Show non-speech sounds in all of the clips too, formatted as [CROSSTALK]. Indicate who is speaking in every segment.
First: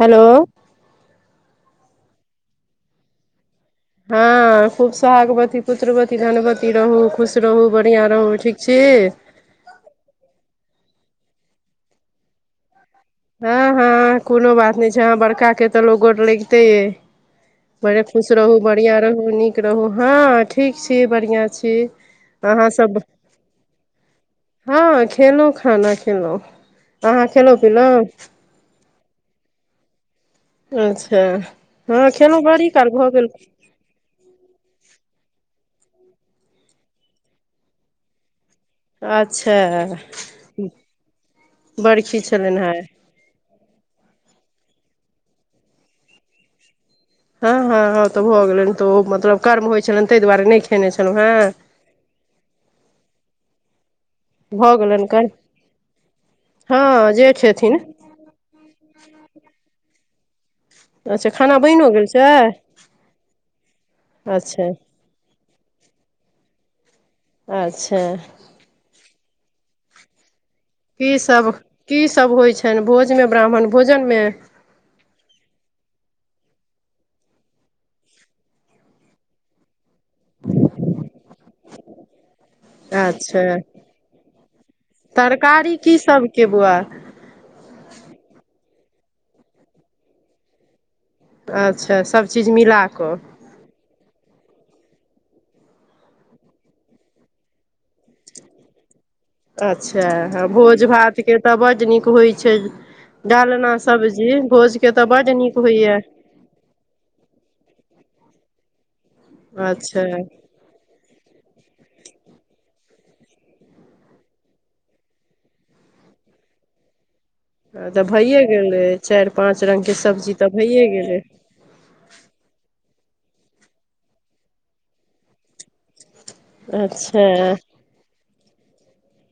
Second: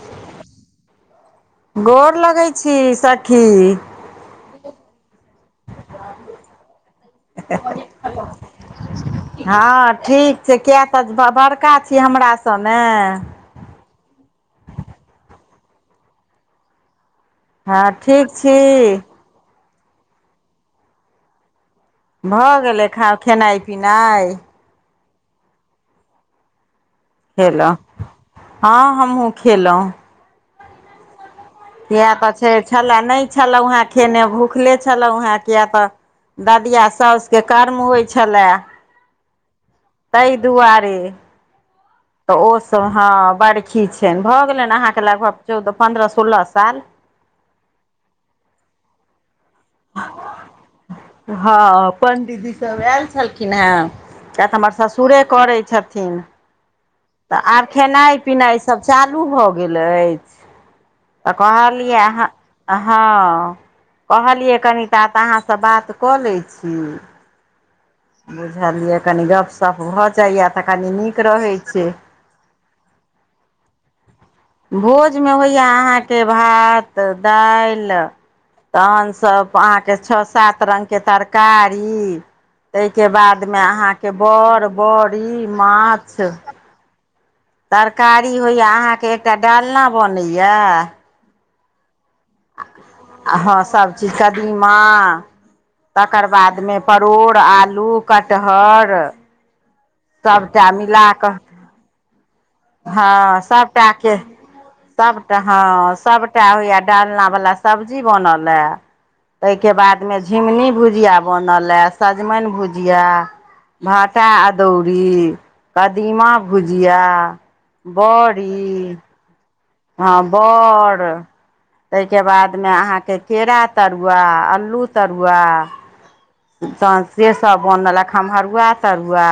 Speaker 1: Hello
Speaker 2: गोर लगै छी सखि
Speaker 1: हँ खूब सोहागवती पुत्रवती धनवती रहू खुश रहू बढ़िआँ रहू ठीक छी
Speaker 2: हँ ठीक छै किया तऽ बड़का छी हमरा सँ ने
Speaker 1: हँ हँ कोनो बात नहि छै अहाँ बड़का के तऽ लोक गोर लगिते यइ
Speaker 2: हँ
Speaker 1: बड़े खुश
Speaker 2: ठीक छी
Speaker 1: रहू बढ़िआँ रहू नीक रहू हँ ठीक छी बढ़िआँ छी
Speaker 2: भऽ गेलै
Speaker 1: अहाँसभ
Speaker 2: खाउ खेनाइ पिनाइ
Speaker 1: हँ खेलहु खाना खेलहुँ अहाँ खेलहुँ पिलहुँ
Speaker 2: हँ हमहूँ खेलौ
Speaker 1: अच्छा
Speaker 2: इए
Speaker 1: हँ खेलहुँ
Speaker 2: तऽ
Speaker 1: बड़ी काल
Speaker 2: छलै
Speaker 1: भऽ
Speaker 2: नहि
Speaker 1: गेल
Speaker 2: छलै वहाँ खेने भुखले छलहुँ हेँ किया तऽ ददिया साउस के कर्म होइ छलए
Speaker 1: अच्छा
Speaker 2: ताहि दुआरे
Speaker 1: बरखी
Speaker 2: तऽ ओ
Speaker 1: छलनि हेँ
Speaker 2: सब हँ बड़खी छनि भऽ गेलनि अहाँके लगभग चौदह पन्द्रह सोलह साल
Speaker 1: हँ हँ हँ तऽ भऽ गेलनि तऽ ओ मतलब कर्म होइत छलनि ताहि दुआरे नहि खेने छलहुँ हँ
Speaker 2: पंडीजी सब आएल छलखिन हँ किए तऽ हमर
Speaker 1: भऽ गेलनि
Speaker 2: ससुरे
Speaker 1: काल्हि
Speaker 2: करै छथिन
Speaker 1: हँ
Speaker 2: तऽ
Speaker 1: जेठ
Speaker 2: आब
Speaker 1: हेथिन
Speaker 2: खेनाय पिनायसभ चालू भऽ गेल अछि
Speaker 1: अच्छा
Speaker 2: तऽ
Speaker 1: खाना बनिओ
Speaker 2: कहलियै
Speaker 1: गेल छै
Speaker 2: अहाँ हँ कहलियै
Speaker 1: अच्छा
Speaker 2: कनि ता तऽ अहाँसँ बात कऽ लै छी
Speaker 1: अच्छा
Speaker 2: बुझलियै कनि गपशप भऽ जाइया तऽ कनी नीक रहैत छै
Speaker 1: ई सब होइ छनि भोज में ब्राह्मण भोजन मे
Speaker 2: भोज मे होइए अहाँके भात दालि तहन सब अहाँके छः सात रंग के तरकारी ताहि के
Speaker 1: अच्छा
Speaker 2: बाद मे अहाँ के बड़ बरी माछ
Speaker 1: आबआ
Speaker 2: तरकारी होइया अहाँ के एकटा डालना बनैया
Speaker 1: अच्छा सबचीज मिला कऽ
Speaker 2: हँ सभचीज कदीमा तकर बादमे परोड़ आलू कटहर
Speaker 1: अच्छा
Speaker 2: सभटा
Speaker 1: भोज
Speaker 2: मिला
Speaker 1: भात
Speaker 2: कऽ
Speaker 1: के तऽ बड्ड नीक होइत छै
Speaker 2: हँ
Speaker 1: डालना
Speaker 2: सभटाके
Speaker 1: सब्जी भोज के तऽ बड्ड
Speaker 2: सभटा
Speaker 1: नीक
Speaker 2: हँ
Speaker 1: होइय
Speaker 2: सभटा होइया डालना वला सब्जी बनल यै ताहिके
Speaker 1: अच्छा
Speaker 2: बादमे झिंगुनी भुजिया बनल हए सजमनि भुजिया भाटा अदौरी कदीमा भुजिया
Speaker 1: ह तऽ भैए गेलै
Speaker 2: बड़ी
Speaker 1: चारि पाँच रंग के सब्जी तऽ भैए गेलै
Speaker 2: तहिके बादमे अहाँके केरा तरुआ अल्लू तरुआ तहन
Speaker 1: अच्छा
Speaker 2: से सब बनलक खम्हरुआ तरुआ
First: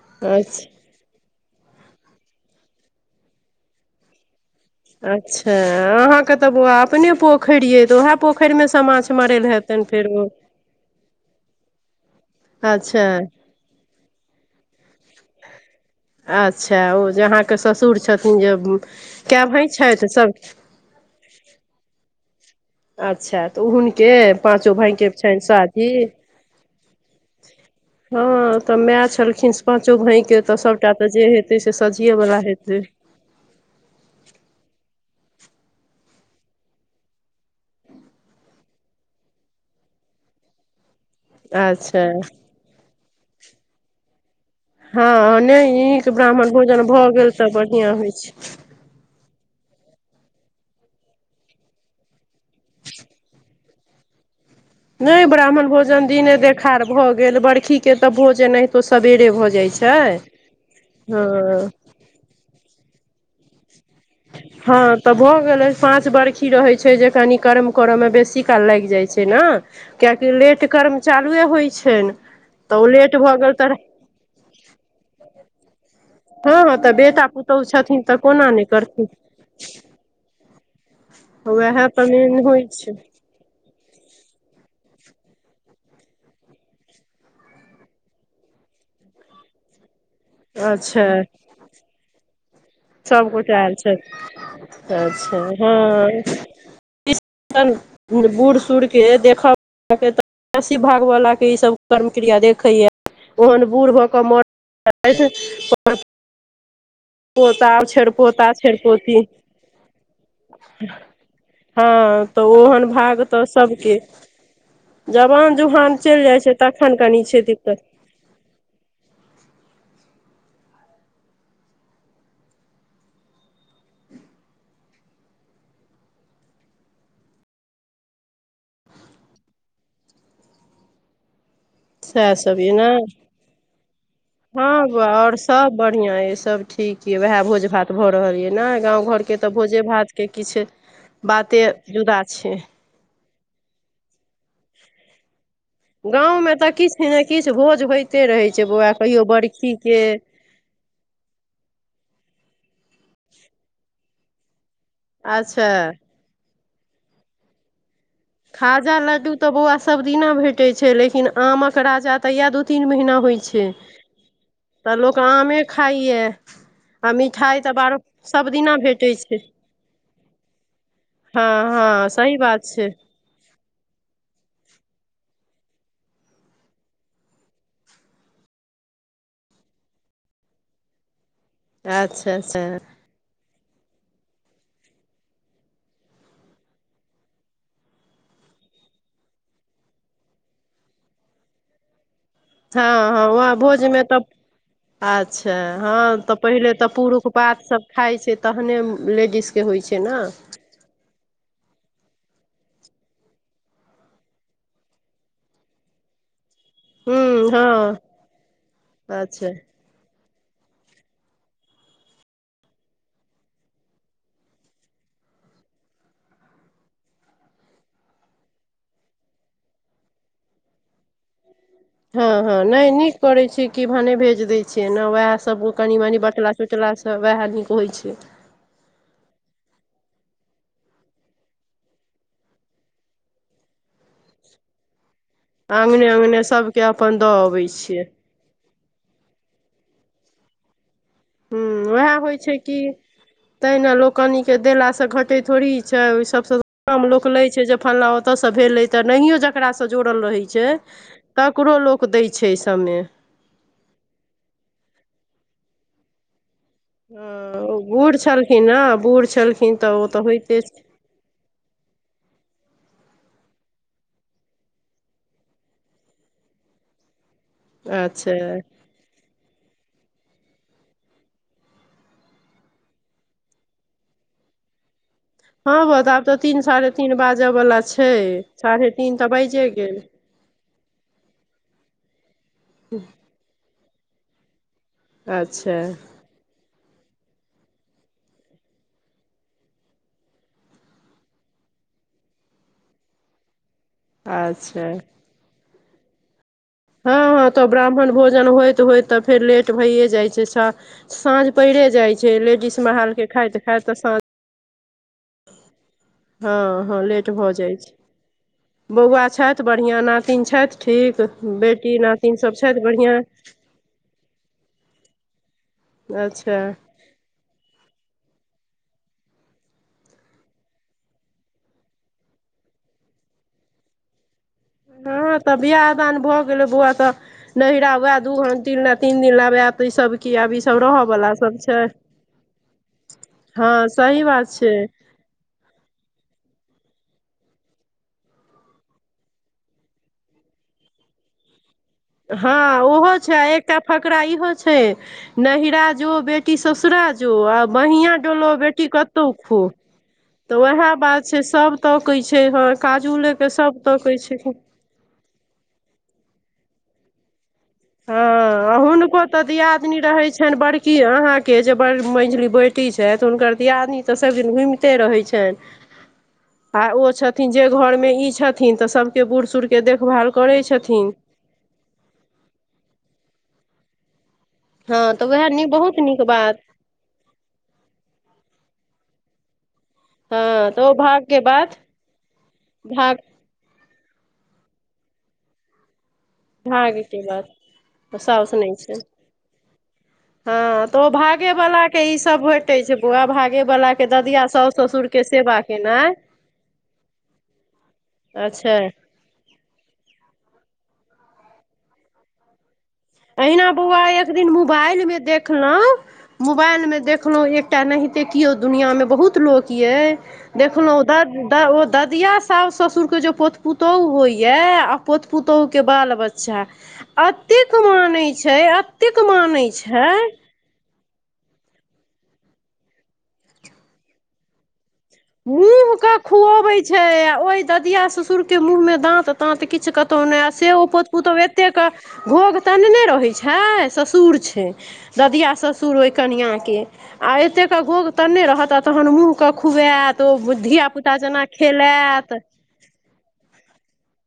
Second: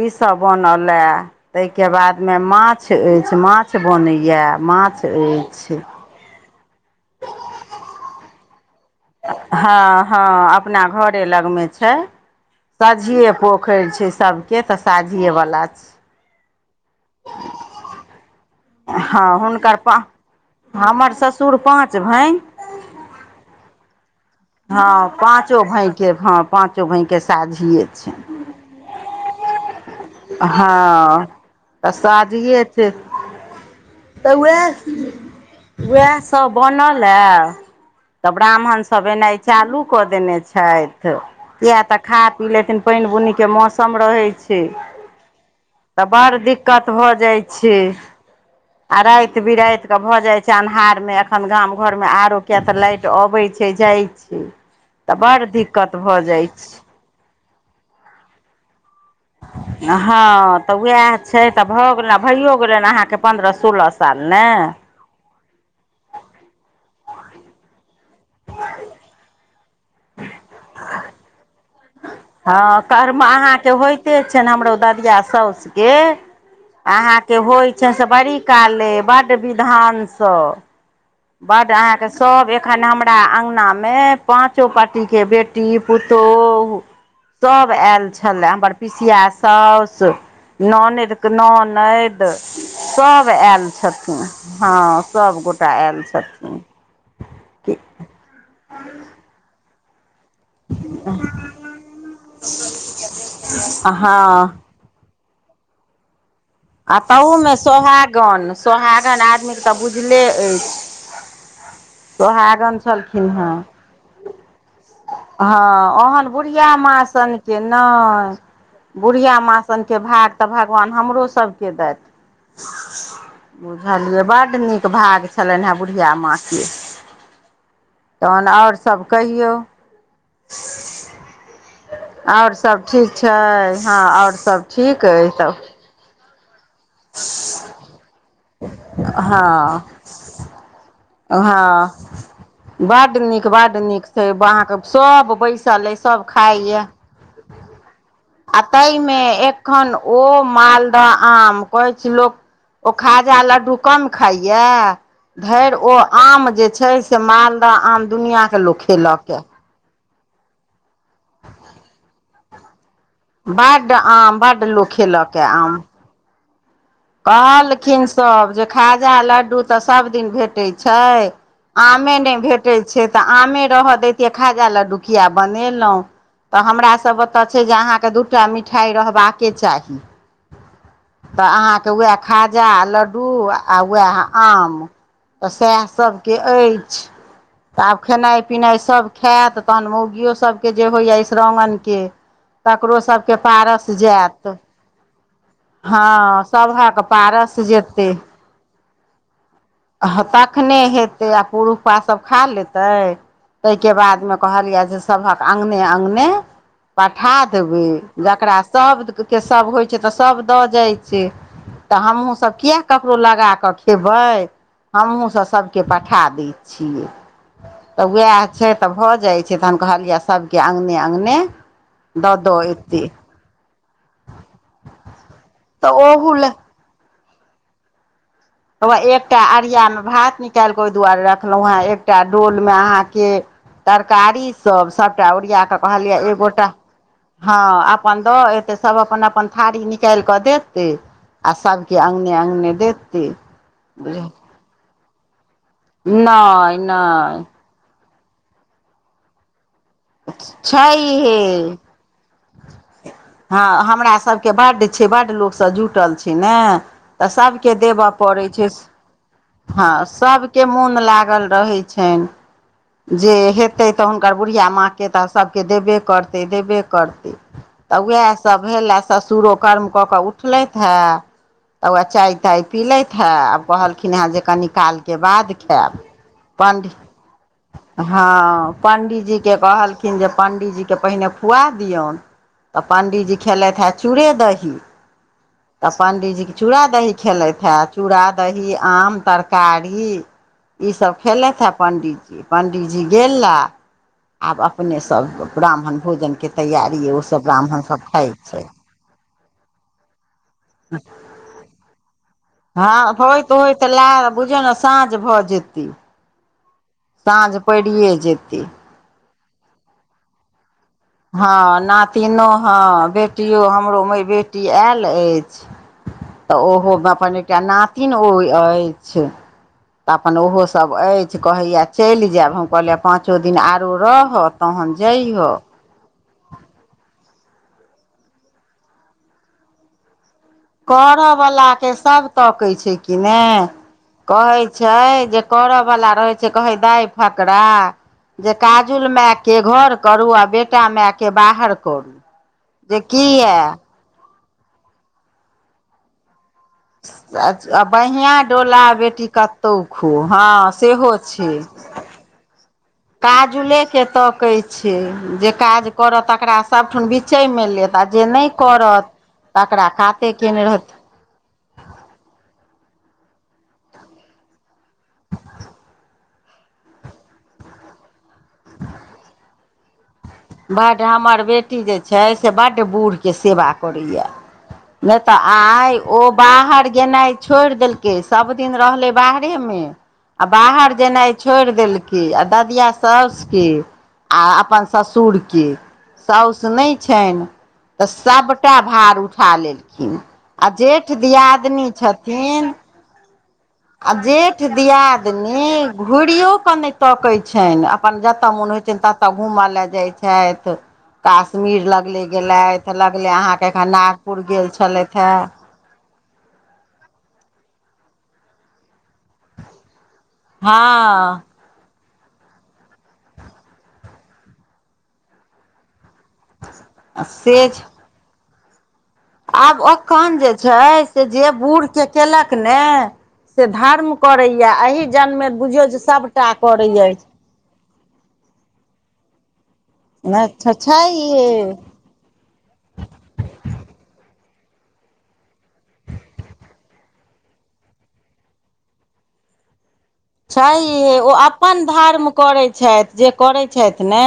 Speaker 2: ई सब
Speaker 1: अच्छा
Speaker 2: बनल तहिके बाद मे माछ अछि माछ बनैये माछ
Speaker 1: अच्छा
Speaker 2: अछि
Speaker 1: अहाँके तऽ बौआ अपने पोखरि यै तऽ उएह पोखरि मे सँ माछ मरल हेतनि
Speaker 2: हँ
Speaker 1: फेर
Speaker 2: हँ
Speaker 1: ओ
Speaker 2: अपना घरे लगमे छै
Speaker 1: अच्छा
Speaker 2: सझियए पोखरि छै सभके तऽ साझिये वला छी
Speaker 1: अच्छा ओ जे अहाँके ससुर छथिन जे
Speaker 2: हँ
Speaker 1: कए भैं
Speaker 2: हुनकर पा
Speaker 1: छथि सभ
Speaker 2: हमर ससुर पाँच भाय
Speaker 1: अच्छा तऽ उ हुनके पाँचो
Speaker 2: हँ
Speaker 1: भायके छनि
Speaker 2: पाँचो
Speaker 1: शादी
Speaker 2: भायके हँ पाँचो भायके साझिये छै
Speaker 1: ओते मायं छलखिन पांचो भाई के ते सबटा ते
Speaker 2: हँ
Speaker 1: जे हेतय से
Speaker 2: तऽ
Speaker 1: सजिये वाला हेते
Speaker 2: साझिए तऽ उए उह सब बनल ह तऽ ब्राह्मण सब एनाइ चालू कऽ देने छथि किया तऽ
Speaker 1: अच्छा
Speaker 2: खा पी लेथिन पानि बुनी के मौसम रहै छै
Speaker 1: हँ नहि
Speaker 2: तऽ
Speaker 1: नीक
Speaker 2: बड़
Speaker 1: ब्राह्मण भोजन
Speaker 2: दिक्कत भऽ
Speaker 1: गेल
Speaker 2: जाइ
Speaker 1: तऽ
Speaker 2: छै
Speaker 1: बढ़िआँ होइ छै
Speaker 2: आ राति बिराति के भऽ जाय छै अन्हार में एखन गाम घर में आरो किया तऽ लाइट तऽ अबैत छै जाइत छै तऽ
Speaker 1: नहि
Speaker 2: बड़
Speaker 1: ब्राह्मण
Speaker 2: दिक्कत
Speaker 1: भोजन
Speaker 2: भऽ
Speaker 1: दिने
Speaker 2: जाइ छै
Speaker 1: देखार भऽ गेल बरखीके तऽ भोजन हितो सबेरे भऽ जाइ छै
Speaker 2: हँ तऽ उएह छै तऽ
Speaker 1: हँ
Speaker 2: भऽ गेल भइयो गेलै अहाँके पन्द्रह सोलह साल ने
Speaker 1: ह तऽ भऽ गेलै पाँच बर्खी रहै छै जे कनी करम करऽ मे बेसी काल लागि जाइ छै ने कियाकि लेट कर्म चालुए होइत छनि तऽ
Speaker 2: हँ
Speaker 1: ओ लेट
Speaker 2: कर्म
Speaker 1: भऽ गेल
Speaker 2: अहाँके
Speaker 1: तऽ
Speaker 2: होइते छै ने हमरो ददिया साउसके
Speaker 1: हँ हँ तऽ बेटा
Speaker 2: अहाँके
Speaker 1: पुतहु
Speaker 2: होइ छै
Speaker 1: छथिन
Speaker 2: से
Speaker 1: तऽ
Speaker 2: बड़ी
Speaker 1: कोना नहि
Speaker 2: काले
Speaker 1: करथिन
Speaker 2: बड्ड विधानसँ बड
Speaker 1: उएह तऽ
Speaker 2: अहाँके
Speaker 1: मेन
Speaker 2: सभ
Speaker 1: होइ
Speaker 2: एखन
Speaker 1: छै
Speaker 2: हमरा अंगनामे पाँचो पाटी के बेटी पुतोह सब आएल छलै हमर पिसिया साउस
Speaker 1: अच्छा
Speaker 2: ननैद के ननैद सब
Speaker 1: सभगोटा
Speaker 2: आयल
Speaker 1: छथि
Speaker 2: छथिन हँ
Speaker 1: अच्छा
Speaker 2: सबगोटा आयल
Speaker 1: हँ
Speaker 2: छथिन
Speaker 1: बूढ़ सूढ़के देखा अहांके तऽ बेसी भागवलाके ई सब कर्म क्रिया देखैए ओहन बूढ़ भऽ कऽ
Speaker 2: हँ
Speaker 1: मरथि [UNINTELLIGIBLE]
Speaker 2: आ तहु मे सोहागन
Speaker 1: पोता छेर पोती
Speaker 2: सोहागन आदमी के तऽ बुझले अछि
Speaker 1: हँ तऽ
Speaker 2: सोहागन
Speaker 1: ओहन भागय
Speaker 2: छलखिन
Speaker 1: तऽ
Speaker 2: हेँ
Speaker 1: सबके जवान
Speaker 2: हँ
Speaker 1: जुहान चलि
Speaker 2: ओहन
Speaker 1: जाइ छै
Speaker 2: बुढ़िया
Speaker 1: तखन
Speaker 2: माँ
Speaker 1: कनि छै
Speaker 2: सनके
Speaker 1: दिक्कत
Speaker 2: नहि बुढ़िया माँसनके भाग तऽ भगवान हमरो सभके देथि बुझलियै बड्ड नीक भाग छलनि हेँ बुढ़िया माँके तहन आओर सभ कहियौ
Speaker 1: सएह
Speaker 2: आओर
Speaker 1: य
Speaker 2: सब
Speaker 1: ने
Speaker 2: ठीक छै हँ आओर सब ठीक अइ सभ
Speaker 1: बढ़िया य सब ठीक यै वएह भोज भात भऽ रहल यै ने गाँव घरके तऽ भोजे
Speaker 2: हँ
Speaker 1: भातके किछ बाते जुदा छै
Speaker 2: बड नीक बड नीक छै अहा के सब बैस
Speaker 1: गाँंव में तऽ किछु ने किछु भोज होइत
Speaker 2: आ ताहिमे एखन ओ माल दह आम कहै छै लोक ओ खाजा लड्डू कम खाइया
Speaker 1: अच्छा
Speaker 2: धैरि ओ आम जे छै से मालदह आम दुनिआँकेँ लोक
Speaker 1: खाजा
Speaker 2: खेलक
Speaker 1: लड्डू
Speaker 2: यए
Speaker 1: तऽ बौआ सब दिना भेटै छै लेकिन आमक राजा तऽ इहे दू तीन महिना होइ छै
Speaker 2: बड्ड आम बड्ड
Speaker 1: तऽ लोक
Speaker 2: खेलक
Speaker 1: आमे
Speaker 2: आम
Speaker 1: खाइया
Speaker 2: कहलखिन सभ जे
Speaker 1: दिना भेटै
Speaker 2: खाजा
Speaker 1: छै
Speaker 2: लड्डू तऽ सभ दिन भेटैत छै
Speaker 1: हँ हँ
Speaker 2: आमे
Speaker 1: सही
Speaker 2: नहि
Speaker 1: बात
Speaker 2: भेटैत छै तऽ आमे रहय दैतियै खाजा लडडू किया बनेलौं तऽ हमरासभ ओतऽ छै जे अहाँके दू टा मिठाइ रहबाके चाही तऽ अहाँके उएह
Speaker 1: अच्छा अच्छा
Speaker 2: खाजा लड्डू आ आ वहै आम तऽ सेहै सभके अछि तऽ आब खेनाइ पिनाइ सब खायत तहन मौगियो सबके जे होइया सगनके [INAUDIBLE]
Speaker 1: हँ हँ वहाँ भोज मे तऽ अच्छा हँ तऽ प पहिने त
Speaker 2: सभक
Speaker 1: पूरुख
Speaker 2: पारस
Speaker 1: पाथ सब
Speaker 2: जेतै
Speaker 1: खाय छै तहने लेडीज़
Speaker 2: तखने हेतै आ पुरुषपा सभ खा लेतै ताहिके बादमे कहलिए यै जे सभक अंगने अंगने पठा
Speaker 1: हूँ हँ
Speaker 2: देबै जकरा सब के
Speaker 1: अच्छा
Speaker 2: सब होय छै तऽ सभ दऽ जाय छै तऽ हमहुँ सब किया ककड़ो लगा कऽ खेबै हमहूँसभ सभके पठा दैत छियै तऽ वएह छै तऽ भऽ जाइत छै तऽ हम कहलियै सभके अङ्गने अङ्गने
Speaker 1: हँ
Speaker 2: दऽ दऽ
Speaker 1: हँ नहि
Speaker 2: एतै
Speaker 1: नीक करैत छी कि भने भेज दै छियै ने उएहसभ कनि
Speaker 2: तऽ
Speaker 1: मनी
Speaker 2: ओहू
Speaker 1: बचला
Speaker 2: लए
Speaker 1: केलासँ वएह नीक होइ छै
Speaker 2: हउयै एकटा अरियामे भात निकालि कऽ ओहि दुआरे रखलहुँ है एकटा डोल मे अहाँके तरकारी सब सभटा ओरिया कऽ
Speaker 1: अङ्गने
Speaker 2: कहलियै
Speaker 1: अङ्गने
Speaker 2: एगोटा
Speaker 1: सभके अपन दऽ
Speaker 2: हँ
Speaker 1: अबै छियै
Speaker 2: अपन दऽ एतै सभ अपन अपन थारी निकालि कऽ देते आ
Speaker 1: हूँ
Speaker 2: सभके
Speaker 1: उएह
Speaker 2: अगंने
Speaker 1: होइ छै
Speaker 2: अगंने
Speaker 1: कि
Speaker 2: देत
Speaker 1: तहिना लोक कनिके देलासँ घटैत थोड़ी छै ओहि सभसँ
Speaker 2: नहि
Speaker 1: कम लोक
Speaker 2: नहि
Speaker 1: लै छै जे फलला ओतयसँ भेलै तऽ नहियो जकरासँ जोड़ल रहै छै
Speaker 2: छैहे
Speaker 1: तकरो लोक। रूक दै छै सभमे
Speaker 2: हँ हमरा सभके बड्ड छै बड्ड लोकसभ जुटल छै ने तऽ
Speaker 1: हँ
Speaker 2: सभके
Speaker 1: ओ
Speaker 2: देबय
Speaker 1: बूढ़
Speaker 2: पड़ैत
Speaker 1: छलखिन
Speaker 2: छै
Speaker 1: ने बूढ़ छलखिन
Speaker 2: हँ
Speaker 1: तऽ ओ तऽ होइते
Speaker 2: सभके
Speaker 1: छै।
Speaker 2: मोन लागल रहैत छनि जे हेतै तऽ हुनकर बुढ़िया माँ के तऽ सभके देबे करतै देबे करतै तऽ
Speaker 1: अच्छा
Speaker 2: उएहसभ भेलए ससुरो कर्म कऽ कऽ उठलथि है तऽ वै चाय ताय पिलथि ह‌ए आब कहलखिन ह‌ए जे कनी काल के बाद
Speaker 1: हँ
Speaker 2: खायब
Speaker 1: हा आब तऽ तीन
Speaker 2: पण्डी
Speaker 1: साढ़े तीन बाजऽ वाला छैय
Speaker 2: हँ पंडीत जी के कहलखिन जे पंडित जी के पहिने खुआ दियौन त पंडि जी खेलथि हँ चूड़े दही
Speaker 1: अच्छा
Speaker 2: तऽ पंडीजी के चूड़ा दही खेलैत ह चूड़ा दही आम तरकारी ईसभ खेलथि हे पण्डित पंडीजी गेला आब
Speaker 1: अच्छा
Speaker 2: अपने सब ब्राह्मण भोजन क तैयारी
Speaker 1: हँ
Speaker 2: ओसभ
Speaker 1: हँ तऽ
Speaker 2: ब्राह्मण सब खाइत
Speaker 1: भोजन
Speaker 2: छै
Speaker 1: होइत होइत तऽ फेर लेट भइए जाइ छै साँझ परे जाइ छै लेडीज महालके खाइत खाइत तऽ साँझ
Speaker 2: बुझौ ने साँझ भऽ जेतै
Speaker 1: हँ हँ लेट भऽ
Speaker 2: साँझ
Speaker 1: जाइ छै
Speaker 2: परड़िये जेतै
Speaker 1: बौआ छथि बढ़िया नातिन छथि ठीक
Speaker 2: हँ
Speaker 1: बेटी नातिन
Speaker 2: नातिनो
Speaker 1: सब छथि
Speaker 2: हँ
Speaker 1: बढ़िआँ
Speaker 2: बेटियो हमरो माय बेटी आयल अछि
Speaker 1: अच्छा
Speaker 2: तऽ ओहो अपन एकटा नातिन ओ अछि तऽ अपन ओहोसभ अछि कहैया चलि जायब हम कहलियै पाँचो दिन आरो रहत
Speaker 1: हँ तऽ बियाह दान भऽ गेल गेलै बौआ तऽ नैहरा हुए दू ती तीन दिन ला ऐब आब ई सब की आब ई सब रहय वला सब
Speaker 2: करऽवला
Speaker 1: छै
Speaker 2: के सब तकै छै कि ने
Speaker 1: हँ सही बात
Speaker 2: कहै छै जे करऽ बला रहै छै कहे दाय फकरा जे काजुल मायके घर करू आ बेटा मायके बाहर करू
Speaker 1: हँ
Speaker 2: जे
Speaker 1: ओहो छै आ
Speaker 2: किया
Speaker 1: एकटा फकरा इहो छै नैहरा जो बे बेटी ससुरा जो आ बहिंआँ
Speaker 2: बढ़िआँ
Speaker 1: डोलो
Speaker 2: डोला
Speaker 1: बेटी कतहु खो
Speaker 2: खो हँ
Speaker 1: तऽ वएह
Speaker 2: सेहो
Speaker 1: बात छै सब तकै छै हँ काजूलऽकेऽ सब तकै छै
Speaker 2: छी जे काज करत तकरा सबठाम बिचैमे लेत त जे नहि
Speaker 1: हँ
Speaker 2: करत
Speaker 1: हुनको तऽ
Speaker 2: तकरा काते केने रहत
Speaker 1: के जे बड़ मझली बेटी छथि हुनकर दियादनी तऽ सभदिन घुमिते रहै छनि आ ओ छथिन जे घरमे ई छथिन तऽ सभके बूढ़ सूढ़के देखभाल करै
Speaker 2: बड्ड
Speaker 1: छथिन
Speaker 2: हमर बेटी जे छै से बड्ड बूढ़के सेवा करैए
Speaker 1: हँ
Speaker 2: नइ तऽ
Speaker 1: उएह नीक
Speaker 2: आइ
Speaker 1: बहुत नीक
Speaker 2: ओ
Speaker 1: बात
Speaker 2: बाहर गेनाइ छोड़ि देल के सब दिन रहलै बाहरे मे
Speaker 1: हँ
Speaker 2: आ
Speaker 1: तऽ
Speaker 2: बाहर
Speaker 1: ओ
Speaker 2: जेनाइ
Speaker 1: भागके
Speaker 2: छोड़ि
Speaker 1: बात
Speaker 2: देलकी आ ददिया
Speaker 1: भाग
Speaker 2: साउस की आ अपन ससु सुरके साउस नहि
Speaker 1: भागके
Speaker 2: छनि
Speaker 1: बात
Speaker 2: तऽ
Speaker 1: साउस नहि
Speaker 2: सबटा
Speaker 1: छै
Speaker 2: भार उठा लेलखिन
Speaker 1: हँ
Speaker 2: आ
Speaker 1: तऽ
Speaker 2: जेठ दियादिनी छथिन
Speaker 1: उहै भाग
Speaker 2: आ जेठ दियादिन
Speaker 1: केनाइ
Speaker 2: घुरियो केऽ नहि तकैत छनि अपन जतय मोन
Speaker 1: अच्छा
Speaker 2: होइत छनि तत त घूमऽ ले जाय छथि कश्मीर लगले गेलैथ
Speaker 1: अहिना बौआ एक दिन मोबाइलमे
Speaker 2: छलथि हेँ
Speaker 1: देखलौं मोबाइलमे देखलहुँ एकटा एहिते किओ दुनिआँमे बहुत लोक अय देखनौ
Speaker 2: हँ
Speaker 1: ददऽ तऽ ओ ददिया साउस ससुर के जे पोत पुतोहु होइया आ पोत पुतोहु के बाल बच्चा अच्छा
Speaker 2: से
Speaker 1: एतेक
Speaker 2: छै
Speaker 1: मानैत छै एतेक मानै
Speaker 2: आब
Speaker 1: छै
Speaker 2: ओखन जे छै से जे बूढ़ के केलक ने से धर्म करैया एहि बूझयौ
Speaker 1: मुँह
Speaker 2: जे सभटा
Speaker 1: खुअबै छै
Speaker 2: करैए
Speaker 1: आ ओहि ददिया ससुर के मुँह मे दांत तांत किछु कतौ नहि आ से ओ
Speaker 2: छै
Speaker 1: पुतो तोह ओ तऽ
Speaker 2: हे
Speaker 1: एतेक भोग तनने रहैत छै ससुर छै दधआ ससुर अइ कनिआँके आ एतेकके गोग तऽ नहि रहत आ तखन मूँहकेँ खुआएत ओ
Speaker 2: छैे हे
Speaker 1: धियापुता
Speaker 2: ओ
Speaker 1: जेना
Speaker 2: अपन धर्म
Speaker 1: खेलाएत
Speaker 2: करैत छथि जे करैत छथि ने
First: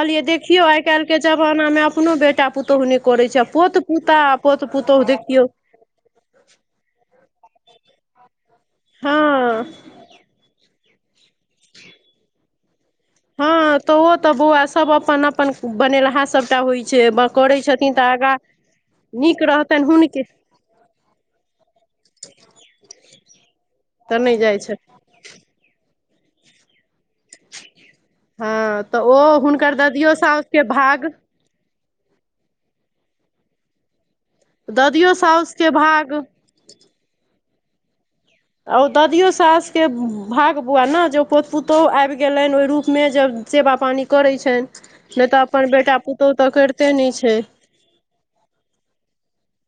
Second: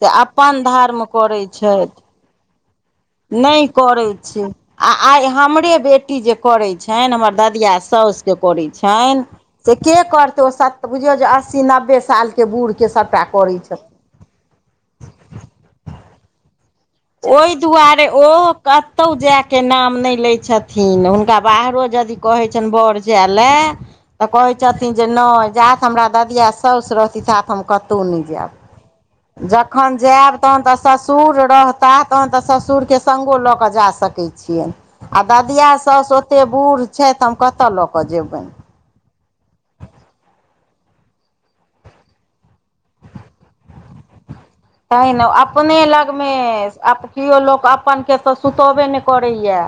Speaker 2: से अपन
Speaker 1: देखियौ आइ
Speaker 2: धर्म
Speaker 1: काल्हिके जमानामे अपनो बेटा पुतहुने
Speaker 2: नइ करै छै आ आइ
Speaker 1: देखियौ
Speaker 2: हमरे बेट टी जे करै छनि हमर ददिया साउसके करै छनि
Speaker 1: हँ
Speaker 2: से के करतै ओ सत तऽ बुझियौ जे अस्सी नब्बे सालके बूढ़के सब
Speaker 1: हँ तो ओ तऽ बौआ सब अपन अपन बनेलहा सबटा होइ छै
Speaker 2: ओहि
Speaker 1: करैत छथिन तऽ
Speaker 2: दुआरे ओ
Speaker 1: आगाँ
Speaker 2: कतहु
Speaker 1: नीक
Speaker 2: जायके
Speaker 1: रहतनि
Speaker 2: नाम नहि
Speaker 1: हुनके
Speaker 2: लैत छ थिन हुनका बाहरो यदि कहै छियनि बर जाय लए तऽ
Speaker 1: नहि
Speaker 2: कहै
Speaker 1: जाइ छै
Speaker 2: छथिन जे नहि जात हमरा ददिया साउस तिथापि हम कतौ नइ जाएब
Speaker 1: हँ तऽ ओ हुनकर
Speaker 2: जखन
Speaker 1: ददियो
Speaker 2: जायब
Speaker 1: साउसके
Speaker 2: तहन तऽ
Speaker 1: भाग
Speaker 2: ससुर रह ता तहन तऽ ससुरके संगो लऽ कऽ जा सकै छियनि
Speaker 1: ददियो
Speaker 2: आ ददिया
Speaker 1: साउसके
Speaker 2: साउस
Speaker 1: भाग
Speaker 2: ओते बूढ़ छै तऽ हम कतऽ लऽ कऽ जेबनि
Speaker 1: आ ओ दऽ दियौ सासके भाग बौआ ने जे पोत पुतहु आबि गेलनि ओहि रूपमे जब सेवा पानी करैत छनि
Speaker 2: त ने
Speaker 1: नहि तऽ अपन
Speaker 2: अपने
Speaker 1: बेटा
Speaker 2: लगमे
Speaker 1: पुतहु तऽ करिते
Speaker 2: आ
Speaker 1: नहि छै
Speaker 2: केओ लोक अपन के तऽ सुतैबे नहि करैया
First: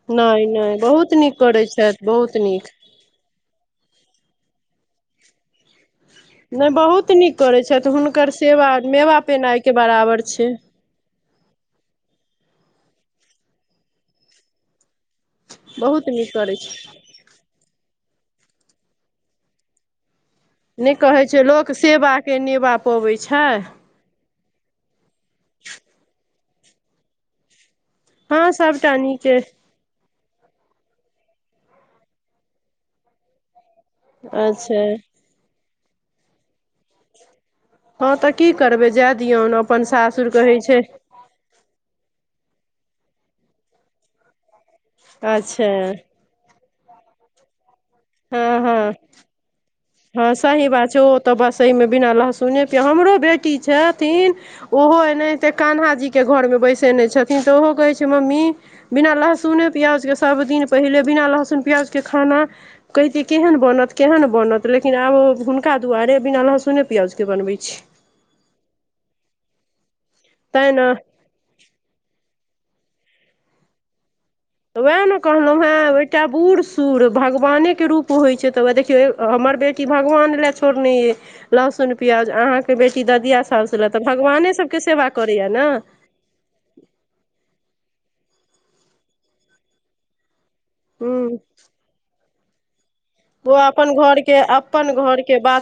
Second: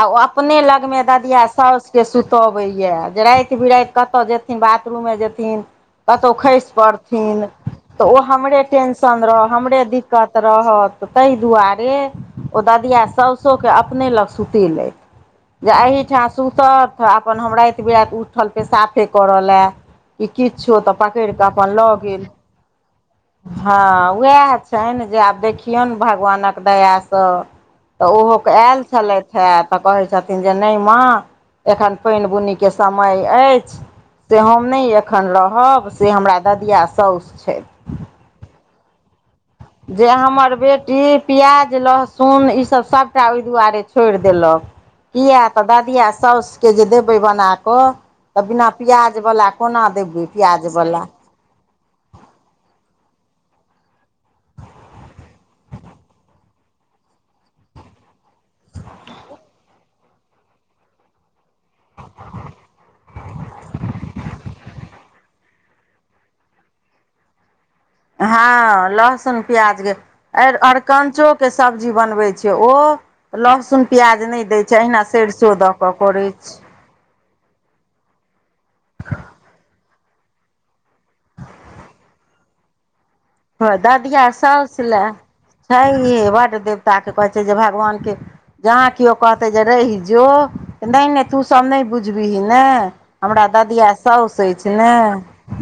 Speaker 2: आ ओ
Speaker 1: नहि
Speaker 2: अपने
Speaker 1: नहि
Speaker 2: लगमे
Speaker 1: बहुत नीक
Speaker 2: ददिया
Speaker 1: करै
Speaker 2: सउसके
Speaker 1: छथि बहुत नीक
Speaker 2: सुतबैए जे राति बिराति कतऽ जेथिन बाथरूमे जेथिन कतौ
Speaker 1: नहि
Speaker 2: खसि
Speaker 1: बहुत नीक
Speaker 2: पड़थिन
Speaker 1: करै छथि
Speaker 2: तऽ ओ
Speaker 1: हुनकर
Speaker 2: हमरे
Speaker 1: सेवा मेवा
Speaker 2: टेंशन रह
Speaker 1: पेनाइके
Speaker 2: हमरे
Speaker 1: बराबर
Speaker 2: दिक्कत
Speaker 1: छै
Speaker 2: रह रहत ताहि दुआरे ओ ददिया सउसो के अपने लग सुतेलथि जे
Speaker 1: बहुत
Speaker 2: एहिठाँ
Speaker 1: नीक करै छै
Speaker 2: सुतत अपन हम राति बिराति उठल पे साफे करय लए कि किछु तऽ पकड़ कऽ अपन लऽ गेल
Speaker 1: खुआबै छै
Speaker 2: हँ उएह छनि जे आब देखियौन भगवानक दयासँ तऽ
Speaker 1: हँ
Speaker 2: ओहोके आयल
Speaker 1: सभटा
Speaker 2: छलथि
Speaker 1: नीके
Speaker 2: हे तऽ कहै छथिन जे नइ माँ एखन पानि बुनीके समय अछि से हम
Speaker 1: अच्छा
Speaker 2: नइ एखन रहब से हमरा ददिया साउस छथि
Speaker 1: हँ तऽ की करबै जाए दियौन अपन
Speaker 2: जे
Speaker 1: सासुर
Speaker 2: हमर
Speaker 1: कहै छै
Speaker 2: बेटी पियाज लहसुन इसब सबटा ओइ दुआरे छोड़ि देलक किया तऽ
Speaker 1: अच्छा
Speaker 2: ददिया साउसके जे देबै बनाकऽ तऽ
Speaker 1: हँ
Speaker 2: बिना
Speaker 1: हँ
Speaker 2: पियाजवाला कोना देबै?
Speaker 1: हँ सही बात छै
Speaker 2: पियाजवाला।
Speaker 1: ओ तऽ बस, एहिमे बिना लहसुनके हमरहुँ बेटी छथिन। ओहो एनाहिते कान्हाजीके घरमे बैसै ने छथिन, तऽ ओहो कहै छै, मम्मी। बिना लहसुन पियाजके सभदिन पहिने बिना लहसुन पियाजके खाना। कहितियै, केहन बनत, केहन बनत? लेकिन आब हुनका दुआरे बिना लहसुन पियाजके बनबै छी।
Speaker 2: हँ, लहसुन पियाज आओर
Speaker 1: तैं ने
Speaker 2: अरकञचो। जे सब्जी बनबैत छै, ओ लहसुन पियाज नहि दै छै। तहिना सरिसो दऽ कऽ करै छै।
Speaker 1: सूर भगवानेके रूप होइ छै तऽ देखियौ हमर बेटी। भगवान लेल छोड़ने अछि लहसुन पियाज, अहाँके बेटी दादिया।
Speaker 2: हँ दादिया सस लए
Speaker 1: ने
Speaker 2: छै। बट दे ऊ तऽ कहै छै जे भगवानकेँ जहाँ केओ कहतै, रहि जाउ। तऽ नहि नहि,
Speaker 1: हूँ
Speaker 2: तू सभ नहि बुझबहिँ ने। हमरा
Speaker 1: ओ
Speaker 2: ददा
Speaker 1: अपन
Speaker 2: साउस
Speaker 1: घरके
Speaker 2: छथि
Speaker 1: अपन
Speaker 2: ने।
Speaker 1: घरके बात